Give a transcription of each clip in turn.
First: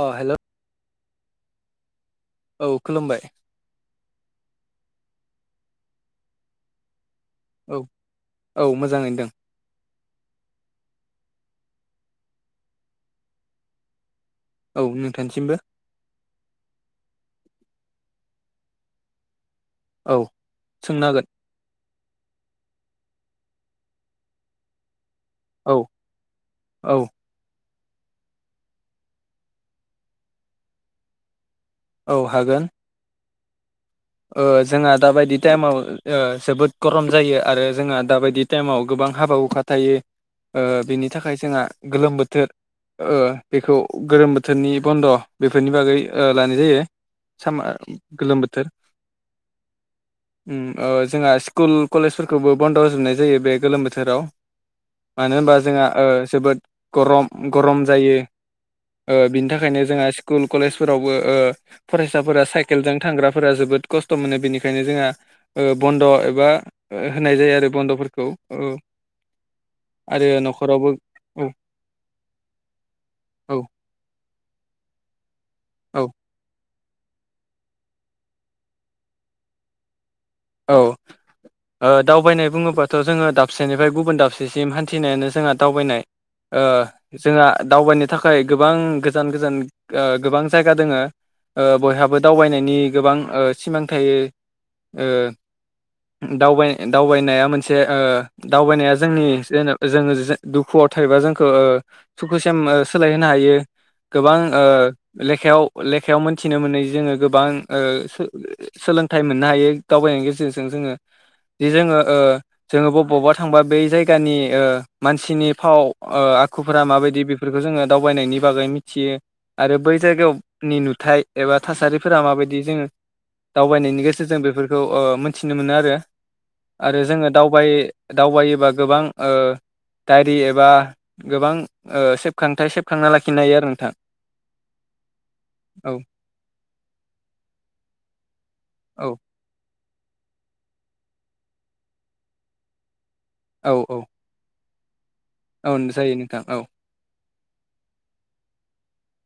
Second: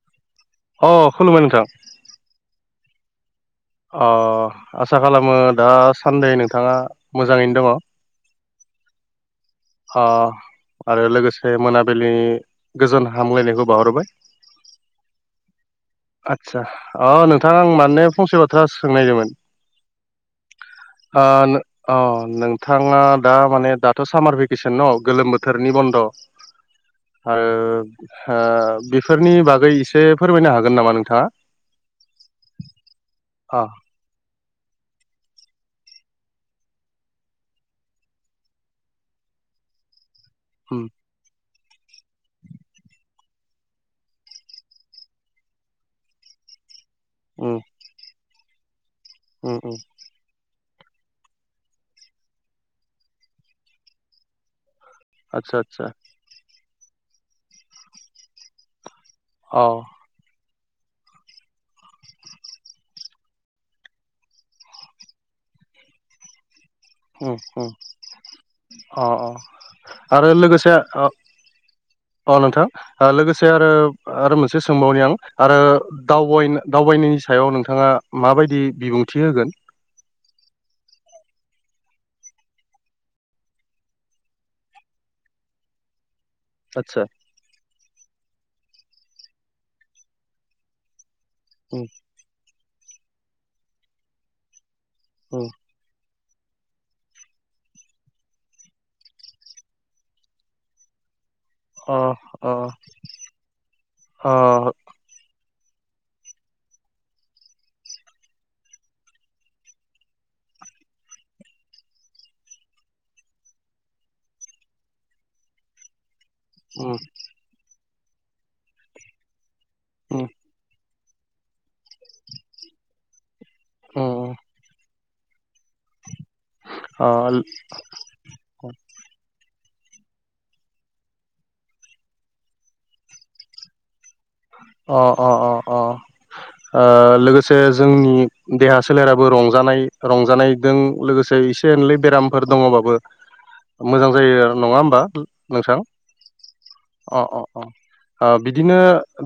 अ hello अ खुलुमबाय नोंथां औ खुलुमबाय अ आसा खालामो दा सान्दै नोंथाङा मोजाङैनो दङ औ औ मोजाङैनो दों हा आरो लोगोसे मोनाबिलिनि गोजोन हामग्लायनायखौ बाहरबाय औ नोंथांनिसिमबो आदसा अ नोंथां आं माने फंसे बाथ्रा सोंनायदोंमोन औ सोंनो ओ हागोन अ नोंथाङा दा माने दाथ' सामार भेकेसन ना गोलोम बोथोरनि औ बन्द' औ आरो बेफोरनि बागै एसे फोरमायनो हागोन नामा नोंथाङा औ हागोन अ जोंहा दाबायदि टाइमाव जोबोद गरम जायो आरो जोंहा दाबायदि टाइमाव गोबां हा हाबा- हुखा थायो उम बेनि थाखाय जोंहा गोलोम बोथोर बेखौ गोलोम बोथोरनि बन्द' बेफोरनि बागै लानाय जायो सा गोलोम बो औ - औ जोंहा स्कुल कलेजफोरखौबो बन्द' होजोबनाय जायो बे गोलोम बोथोराव मानो होनबा आदसा आदसा जोंहा जोबोद गरम - गरम जायो बिनि अ थाखायनो जोंहा स्कुल कलेजफोरावबो फरायसाफोरा साइकेलजों थांग्रा फोरा जोबोद खस्थ' मोनो बेनिखायनो जोंहा बन्द' एबा उम होनाय जायो उम आरो बन्द'फोरखौ अ अ आरो लोगोसे औ औ नोंथां लोगोसे औ आरो आरो मोनसे एसे सोंबावनि आं आरो औ दावबयनो दावबायनायनि सायाव नोंथाङा माबायदि बिबुंथि होगोन औ दावबायनाय बुङोबाथ' जोङो दाबसेनिफ्राय गुबुन दाबसेसिम हान्थिनायानो जोंहा दावबायनाय आतसा जोंहा दावबायनो थाखाय गोबां गोजान - गोजान गोबां जायगा दोङो उम बयहाबो दावबायनायनि गोबां सिमां थायो औ दाबाय दावबायनाया मोनसे दावबायनाया जोंनि जेन जोङो दुखुआव थायोबा जों अ अ सुखुसिम सोलायहोनो हायो अ गोबां लेखायाव लेखायाव मोनथिनो मोनै जोङो गोबां सोलोंथाइ मोननो हायो दावबायनाय गेरजों जोङो जि जोङो जोङो बबावबा थांबा बै जायगानि मानसिनि फाव आखुफोरा उम माबायदि बेफोरखौ जोङो दावबायनायनि बागै मिथियो आरो बै उम जायगायावनि नुथाइ एबा थासारिफोरा माबायदि जोङो दावबायनायनि उम उम गेजेरजों बेफोरखौ मिथिनो मोनो आरो आरो अ जोङो दावबाय दावबायोबा गोबां सावगारिरि एबा गोबां सेबखांथाय सेबखांना लाखिनो हायो आरो नोंथां अ औ - अ लोगोसे जोंनि देहा स औ सोलेराबो रंजानाय- रंजानायजों लोगोसे एसे एनलै बेरामफोर दङबाबो औ मोजां जायो नङा होमबा औ नोंथां जायो नोंथां औ अ- अ- अ बिदिनो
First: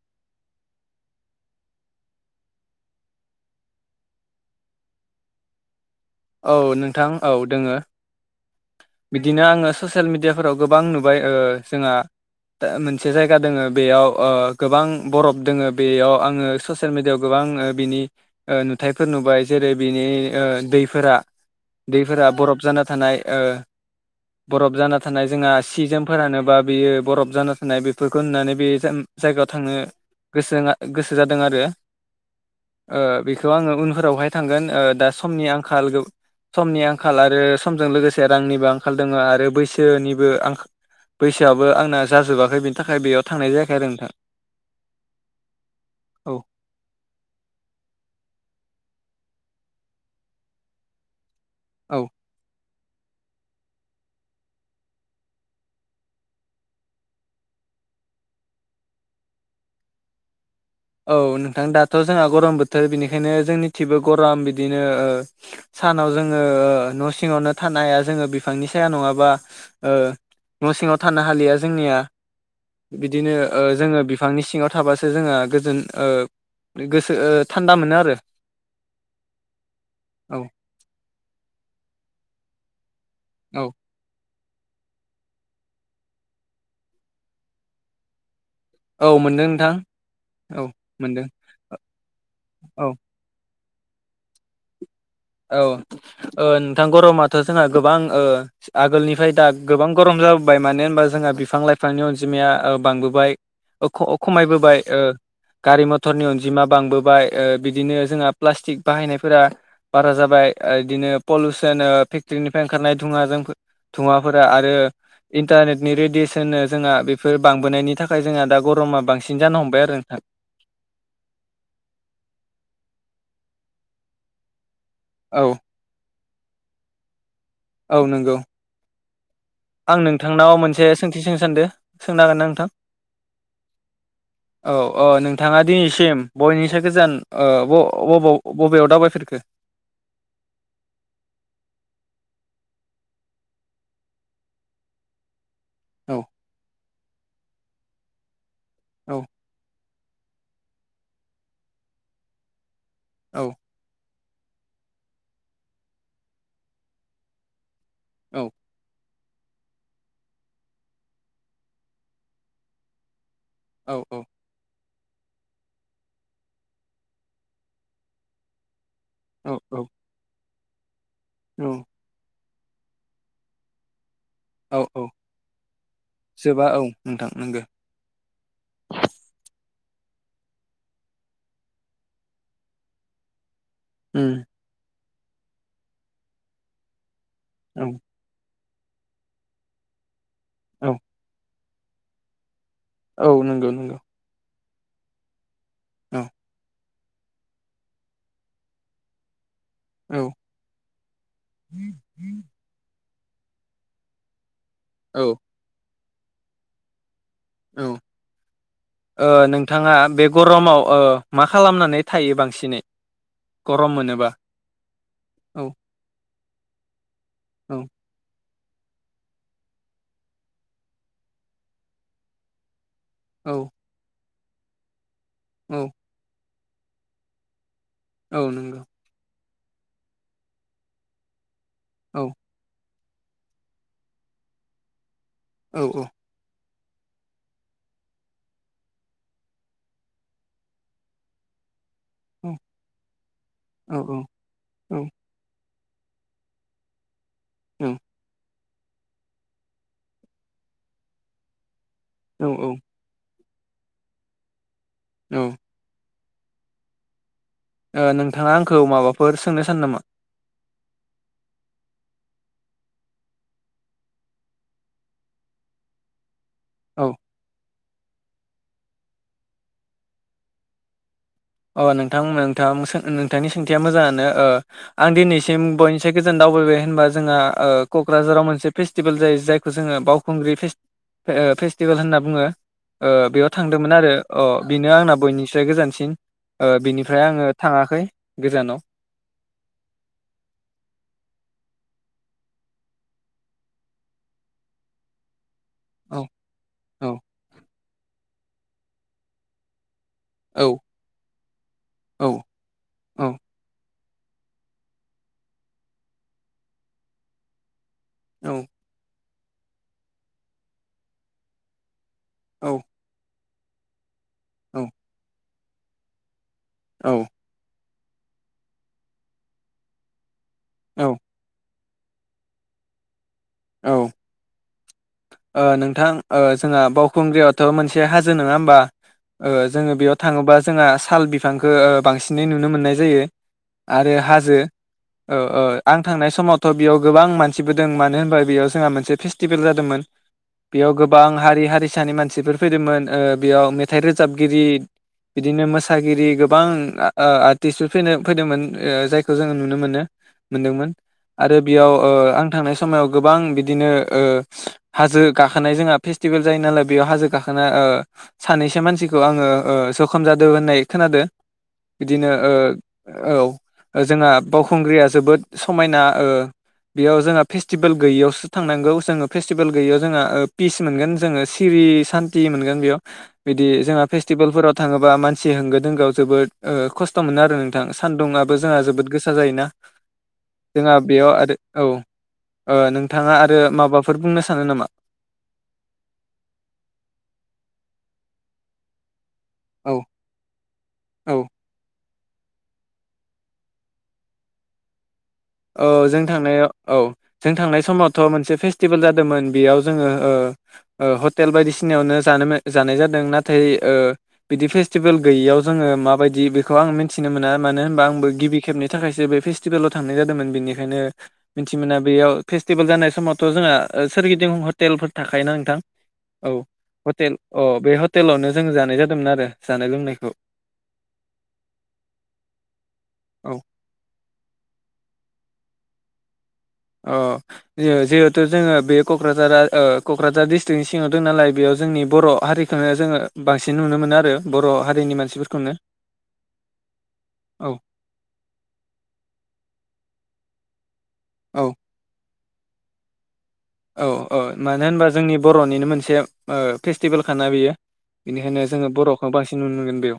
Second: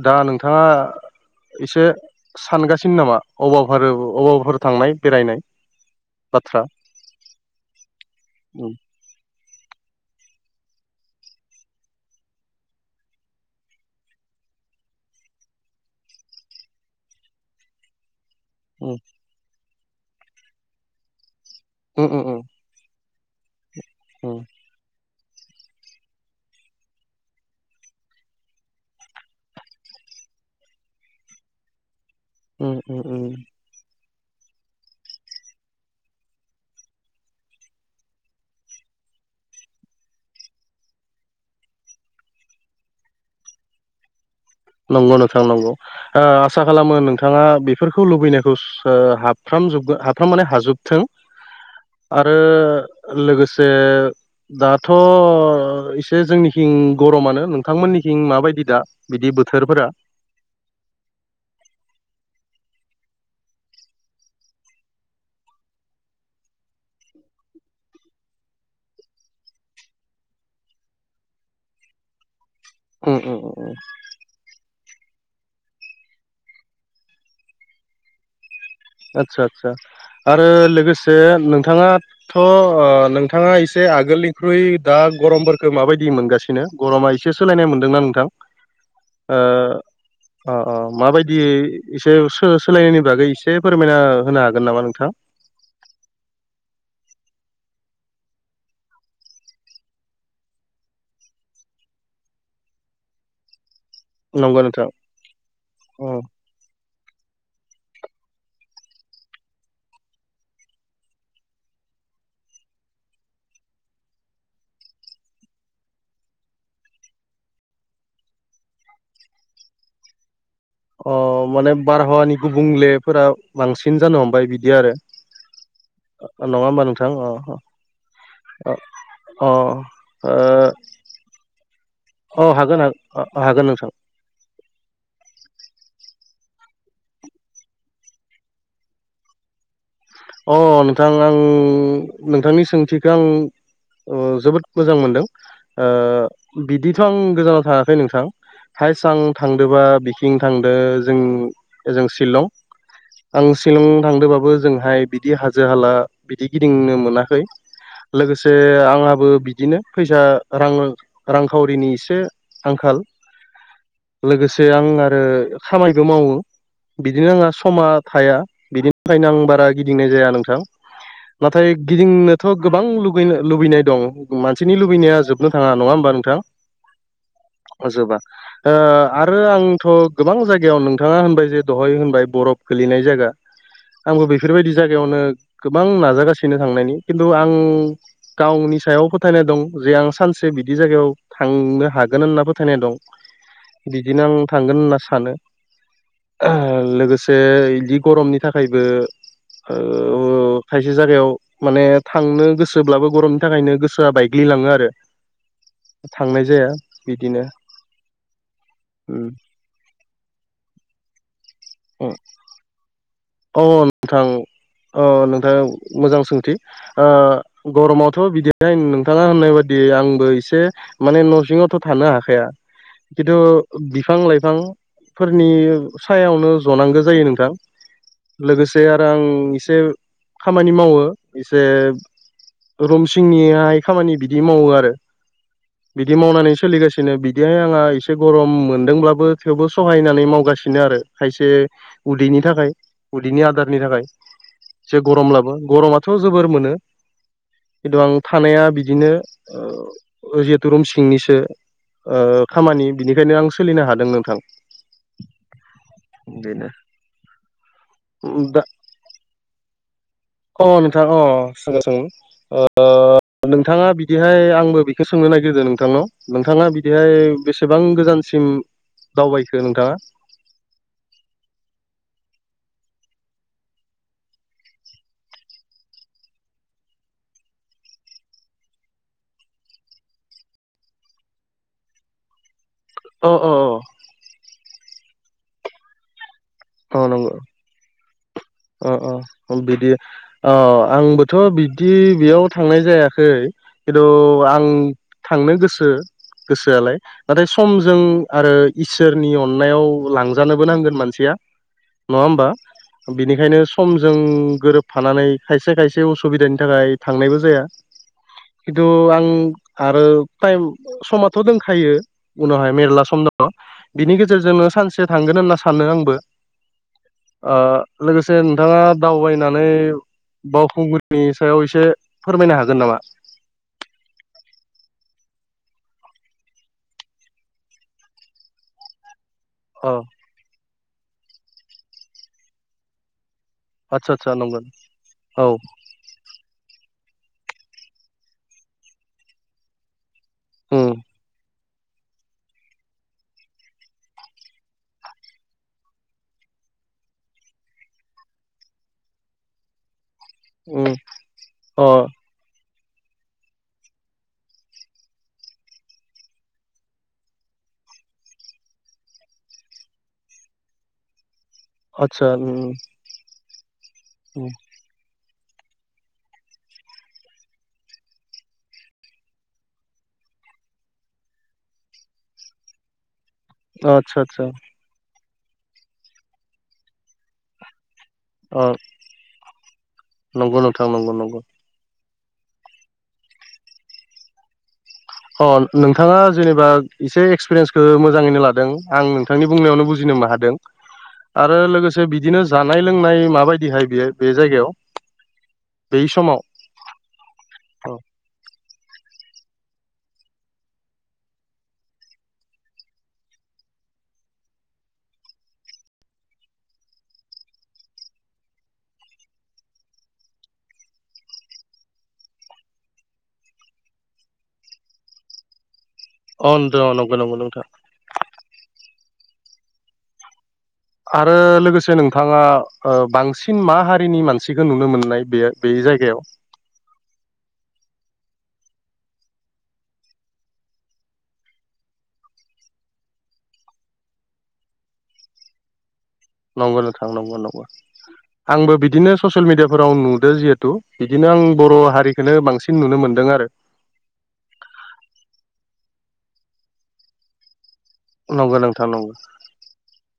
दा नोंथाङा एसे सानगासिनो नामा अबाफोर- अबावाफोर थांनाय बेरायनाय औ बाथ्रा नोंथां औ दोङो उम बिदिनो आङो ससियेल मिडियाफोराव गोबां नुबाय जोंहा मोनसे जायगा दोङो बेयाव गोबां बरफ दोङो बेयाव आङो ससियेल मिडियायाव गोबां गोबां बिनि उम नुथायफोर नुबाय जेरै बिनि दैफोरा उम उम दैफोरा उम बरफ जाना थानाय उम बरफ जाना थानाय जोंहा सि - जोम फोरानोबा बेयो बरफ जाना थानाय बेफोरखौ नुनानै बे जायगायाव थांनो गोसो- गोसो जादों आरो उम उम उम बेखौ आङो उनफोरावहाय थांगोन दा समनि आंखाल समनि आंखाल आरो समजों लोगोसे रांनिबो आंखाल दङ आरो बैसोनिबो आं बैसोआबो आंना जाजोबाखै बिनि थाखाय बेयाव थांनाय जायाखै आरो नोंथां। नंगौ नोंथां नंगौ औ आसा खालामो नोंथाङा बेफोरखौ लुबैनायखौ। हाबफ्रामजोबगोन हाबफ्राम माने हाजोबथों औ आरो। लोगोसे दाथ' एसे जोंनिखिं गरमानो नोंथांमोननि। खिं माबायदि दा बिदि बोथोरफोरा। औ नोंथां दाथ' जोंहा गरम बोथोर बिनिखायनो जोंनि थिबो गराम बिदिनो ओ। सानाव जोङो ओ न' सिङावनो थानो हाया जोङो बिफांनि साया नङाबा ओ। न' सिङाव थानो हालिया जोंनिया। उम बिदिनो उम ओ उम जोङो बिफांनि सिङाव थाबासो जोङो। गोजोन ओ गोसो ओ थान्दा मोनो आरो। आच्छा आच्छा औ आरो लोगोसे नोंथाङाथ' ओ। नोंथाङा औ एसे आगोलनि। ख्रुइ दा गरमफोरखौ माबायदि मोनगासिनो गरमा एसे सोलायनाय मोनदोंना नोंथां? औ मोनदों नोंथां ओ अ औ अ मोनदों माबायदि एसे औ सो-सोलायनायनि बागै। से फोरमायना होनो हागोन नामा नोंथाङा? औ ओ नोंथां गरमाथ' जोंहा गोबां ओ आगोलनिफ्राय दा गोबां गरम। जाबोबाय मानो होनबा जोंहा बिफां लाइफांनि अनजिमाया ओ बांबोबाय। नंगौ ख-खमायबोबाय नोंथां ओ गारि अ मथरनि अनजिमा बांबो। बाय बिदिनो जोंहा प्लाटिक बाहायनायफोरा। बारा जाबाय आ बिदिनो पलिउसन फेक्ट्रिनिफ्राय ओंखारनाय धुङाजों धुङाफोरा आरो। इन्टारनेटनि रेडियेसननो जोंहा बेफोर बांबोनायनि थाखाय जोंहा दा गरमा बांसिन जानो हमबाय आरो नोंथां। [inaudible] अ माने बारहावानि गुबुंलेफोरा बांसिन जानो हमबाय बिदि आरो। औ। नङा होमबा नोंथां अ। औ नंगौ। अ अ आं नोंथांनाव मोनसे सोंथि सों सानदो सोंनो हागोन ओ ना अ नोंथां? हागोन नोंथां औ औ नों। थाङा दिनैसिम बयनिसो गोजान ओ ब-बबाव बबेयाव दावबायफेरखो? अ नोंथां आं नोंथांनि सोंथिखौ आं। ओ जोबोद मोजां मोनदों औ बिदिथ' आं गोजानाव थाङाखै नोंथां हाइस् औ आं थांदोंबा। किं थांदो जों जों ओजों शिलं आं औ शिलं थांदोंबाबो जोंहाय। बिदि हाजो हाला बिदि गिदिंनो मोनाखै औ लोगोसे आंहा। बो बिदिनो फैसा रांरां रांखावरिनि एसे आंखाल। औ औ लोगोसे आं। ओ खामायबो मावो बिदिनो आंहा समा थाया बिदिनि थाखायनो आं बारा। औ गिदिंनाय जाया नोंथां नाथाय गिदिंनोथ' गोबां लुबैनो लुबैनाय दं। मानसिनि औ औ लुबैनाया जोबनो थाङा नङा होमबा नोंथां। जोबा औ नोंथां नंगो जोबा ओ आरो आं। थ' गोबां जायगायाव नोंथाङा होनबाय जे दहाय होनबाय बरफ गोलैनाय जायगा। ओ। बिदि जायगायावनो गोबां नागासिनो थांनायनि खिन्थु आं औ गावनि। सायाव फोथायनाय दं जे आं सानसे बिदि औ जागायाव थांनो हागोन होनना फो। थायनाय दं औ नंगौ नंगौ बिदिनो आं थांगोन होनना सानो औ लोगो। से बिदि गरमनि थाखायबो। ओ औ खायसे जायगायाव माने थांनो गोसोब्लाबो। गरमनि थाखायनो गोसोआ बायग्लिलाङो आरो। औ। थांनाय जाया। बिदिनो औ ओ उम नोंथाङा बे गरमाव ओ मा खालामनानै थायो बांसिनै? अ गरम नोंथां मोनोबा? अ नोंथाङ औ मोजां सोंथि ओ औ गरमावथ' बिदिहाय नोंथाङा होननाय बादि आंबो एसे माने न'सिङावथ' थानो हाखाया। खिनथु औ बिफां -लाइफां फोरनि औ सायावनो जनांगौ जायो नोंथां। औ लोगोसे नंगौ आरो आं एसे खामानि मावो एसे औ रुमसिंनि हाय खामानि बिदि मावो आरो औ औ बिदि मावनानै सोलिगासिनो बिदिहाय आंहा एसे गरम मोनदोंब्लाबो थेवबो सहायनानै मावगासिनो आरो। खायसे उदैनि औ थाखाय उदैनि आदारनि औ थाखाय से औ गरम लाबो गरमाथ' जोबोर मोनो खिन्थु आं थानाया बि बिदिनो ओ जिहेतु रुम सिंनिसो ओ औ औ खामानि बिनिखायनो आं सोलिनो हादों नोंथां। औ। बेनो ओ नोंथाङा आंखौ माबाफोर सोंनो सानो नामा? अ नोंथाङा अ [unintelligible] ओ नोंथाङा बिदिहाय आंबो बेखौ सोङो नाय गोदो नोंथांनाव नोंथाङा औ बिदिहाय बेसे बेसेबां गोजानसिम दावबायखो नोंथाङा? अ नोंथां नोंथां नोंथांनि सोंथिया मोजाङानो ओ आं दिनैसिम बयनिसाय गोजोन दाव दावायबाय होनबा जोंहा ओ क'क्राझाराव मोनसे फेस्टिभेल जायो जायखौ जोङो बावखुंग्रि फेस ओ फेस्टिभेल होनना बुङो। ओ अ बेयाव अ थांदोंमोन आरो अ बेनो आंना बयनिफ्राय गोजानसिन। ओ अ बिनिफ्राय नंगौ आङो थाङाखै। गोजानाव अ अ बिदि औ आंबोथ' बिदि बेयाव थांनाय जायाखै खिथु आं थांनो गोस गो औ गोसोआलाय औ नाथाय समजों आरो। इसोरनि अननायाव लांजानो बो औ नांगोन मासिआ नङा औ होमबा औ बेनिखायनो स' सम जों गोरोबफानानै खायसे खायसे उसुबिदानि थाखाय थांनायबो जाया। औ खिथु आं आरो टाइम समाथ' दोंखायो उनावहाय औ मेरला सम दङ बिनि गेजेरजों नो सानसे थांगोन होनना सानो आंबो। औ ओ लोगोसे नोंथाङा दावबायनानै औ बावखुंग्रिनि सायाव एसे फोरमायनो हागोन नामा? औ। ओ नोंथां ओ जोंहा बावखुंग्रियावथ' मोनसे हाजो नङा होमबा? अ जोङो बेयाव थाङोबा जोंहा साल बिफांखौ बांसिनै नुनो मोननाय जायो आदसा आरो आदसा हाजो नंगोन औ औ आं थांनाय समावथ' बेयाव गोबां मानसिबो दों मानो होनबा बेयाव जोंहा मोनसे फेस्टिभेल जादोंमोन। बेयाव उम गोबां हारि हारिसानि मानसिफोर फैदोंमोन ओ बेयाव मेथाइ रोजाबगिरि बिदिनो मोसागिरि गोबां आर्टिस्टफोर फैनो फैदोंमोन जायखौ जोङो नुनो मोनो उम मोनदोंमोन आरो अ बेयाव ओ आं थांनाय समाव गोबां बिदिनो ओ हाजो गाखोनाय जोंहा फेस्टिभेल जायो नालाय बेयाव हाजो गाखोना ओ सानैसो मानसिखौ आङो ओ सखाम जादों होननाय खोनादों आदसा बिदिनो उम ओ औ जोंहा उम बावखुंग्रिया जोबोद समायना बेयाव जोंहा फेस्टिभेल गैयियावसो थांनांगौ जोङो फ फेस्टिभेल गैयैयाव जोंहा पिस मोनगोन जोङो सिरि सान्थि मोनगोन बेयाव बिदि जोंहा आदसा आदसा फेस्टिभेलफोराव थाङोबा मानसि होंगो दोंगोआव जोबोद खस्थ' मोनो आरो नोंथां सानदुंआबो अ जोंहा जोबोद गोसा जायोना नंगौ नोंथां जोंहा नंगौ बेयाव नंगौ आरो औ नोंथाङा आरो माबाफोर बुंनो सानो नामा नोंथाङा जेनेबा एसे एक्सपिरियेन्सखौ मोजाङैनो लादों आं थांनि बुंनायावनो औ बुजिनोबो हादों औ आरो लोगोसे बिदिनो जानाय लोंनाय माबायदिहाय बेयो बे जायगायाव औ बै जों समाव थांनायाव औ जों थांनाय समावथ' मोनसे फेस्टि फेस्टिभेल जादोंमोन बेयाव जोङो हटेल बायदिसिनायावनो जानो जानाय जादों नाथाय बिदि फेस्टिभेल गैयैयाव जोङो माबायदि बेखौ आं मिथिनो मोना मानो होनबा आंबो गिबि खेब नि थाखायसो बे फेस्टिभेलावांनाय जा दोंमोन बेनिखायनो मिथि मोना बेयाव फेस्टिभेल जानाय समावथ' जोंहा सोरगिदिं हटेलफोर था खायो‌ना नोंथां? औ अ नंगौ हटेल नंगौ औ नोंथां बे हटेलावनो जों जानाय जादोंमोन आरो जानाय लोंनायखौ आरो लोगोसे नोंथाङा औ बांसिन मा हारिनि मानसिखौ नुनो मोननाय? बे बे जायगायाव? अ जिहेथु जोङो बे क'क्राझारा क'क्राझार डिस्ट्रिकनि सिङाव दं नालाय बेयाव जोंनि बर' हारिखौनो जोङो बांसिन नुनो मोनो आरो बर' हारिनि मानसिफोरखौनो नंगौ नोंथां नंगौ नंगौ औ आंबो बिदिनो ससियेल मिडियाफोराव नुदो जिहेथु बिदिनो आं औ बर' हारिखौो बांसिन नुनो मोनदों आरो। औ औ मानो होनबा जोंनि बर'निनो मोनसे फेस्टिभेल खाना बियो नंगौ बेनिखायनो नोंथां जोङो नंगौ बर'खौ बांसिन नुनो मोनगोन बेयाव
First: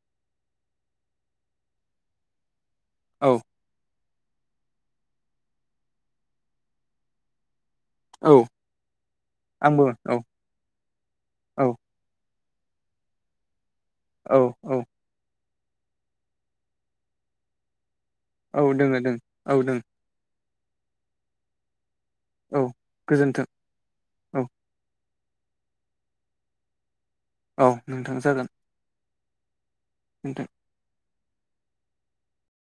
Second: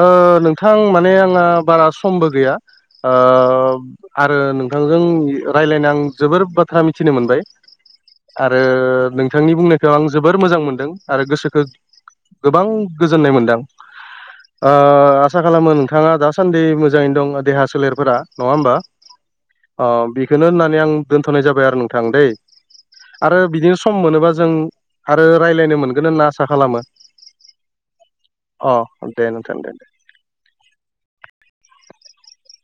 ओ नोंथां माने आंहा बारा समबो गैया ओ औ आरो नोंथांजों राय्लायनो आं जोबोर बाथ्रा मिथिनो मोनबाय। औ आरो नोंथांनि आंबो बुंनायखौ आं औ जोबोर मोजां मोनदों आरो औ गोसोखौ गोबां गोजोननाय मोनदां। औ औ आसा खालामो नोंथाङा दासान्दि मोजाङैनो दं देहा सोलेरफोरा नङा औ होमबा दोङो दों औ दों अ बि खौनो होननानै आं दोनथ'नाय जाबाय आरो नोंथां दै औ आरो गोजोन्थों बिदिनो सम मोनोबा औ जों आरो रायज्लायनो मोनगोन होनना आसा खालामो। औ नोंथां। जागोन अ दे नोंथां दे। नोंथां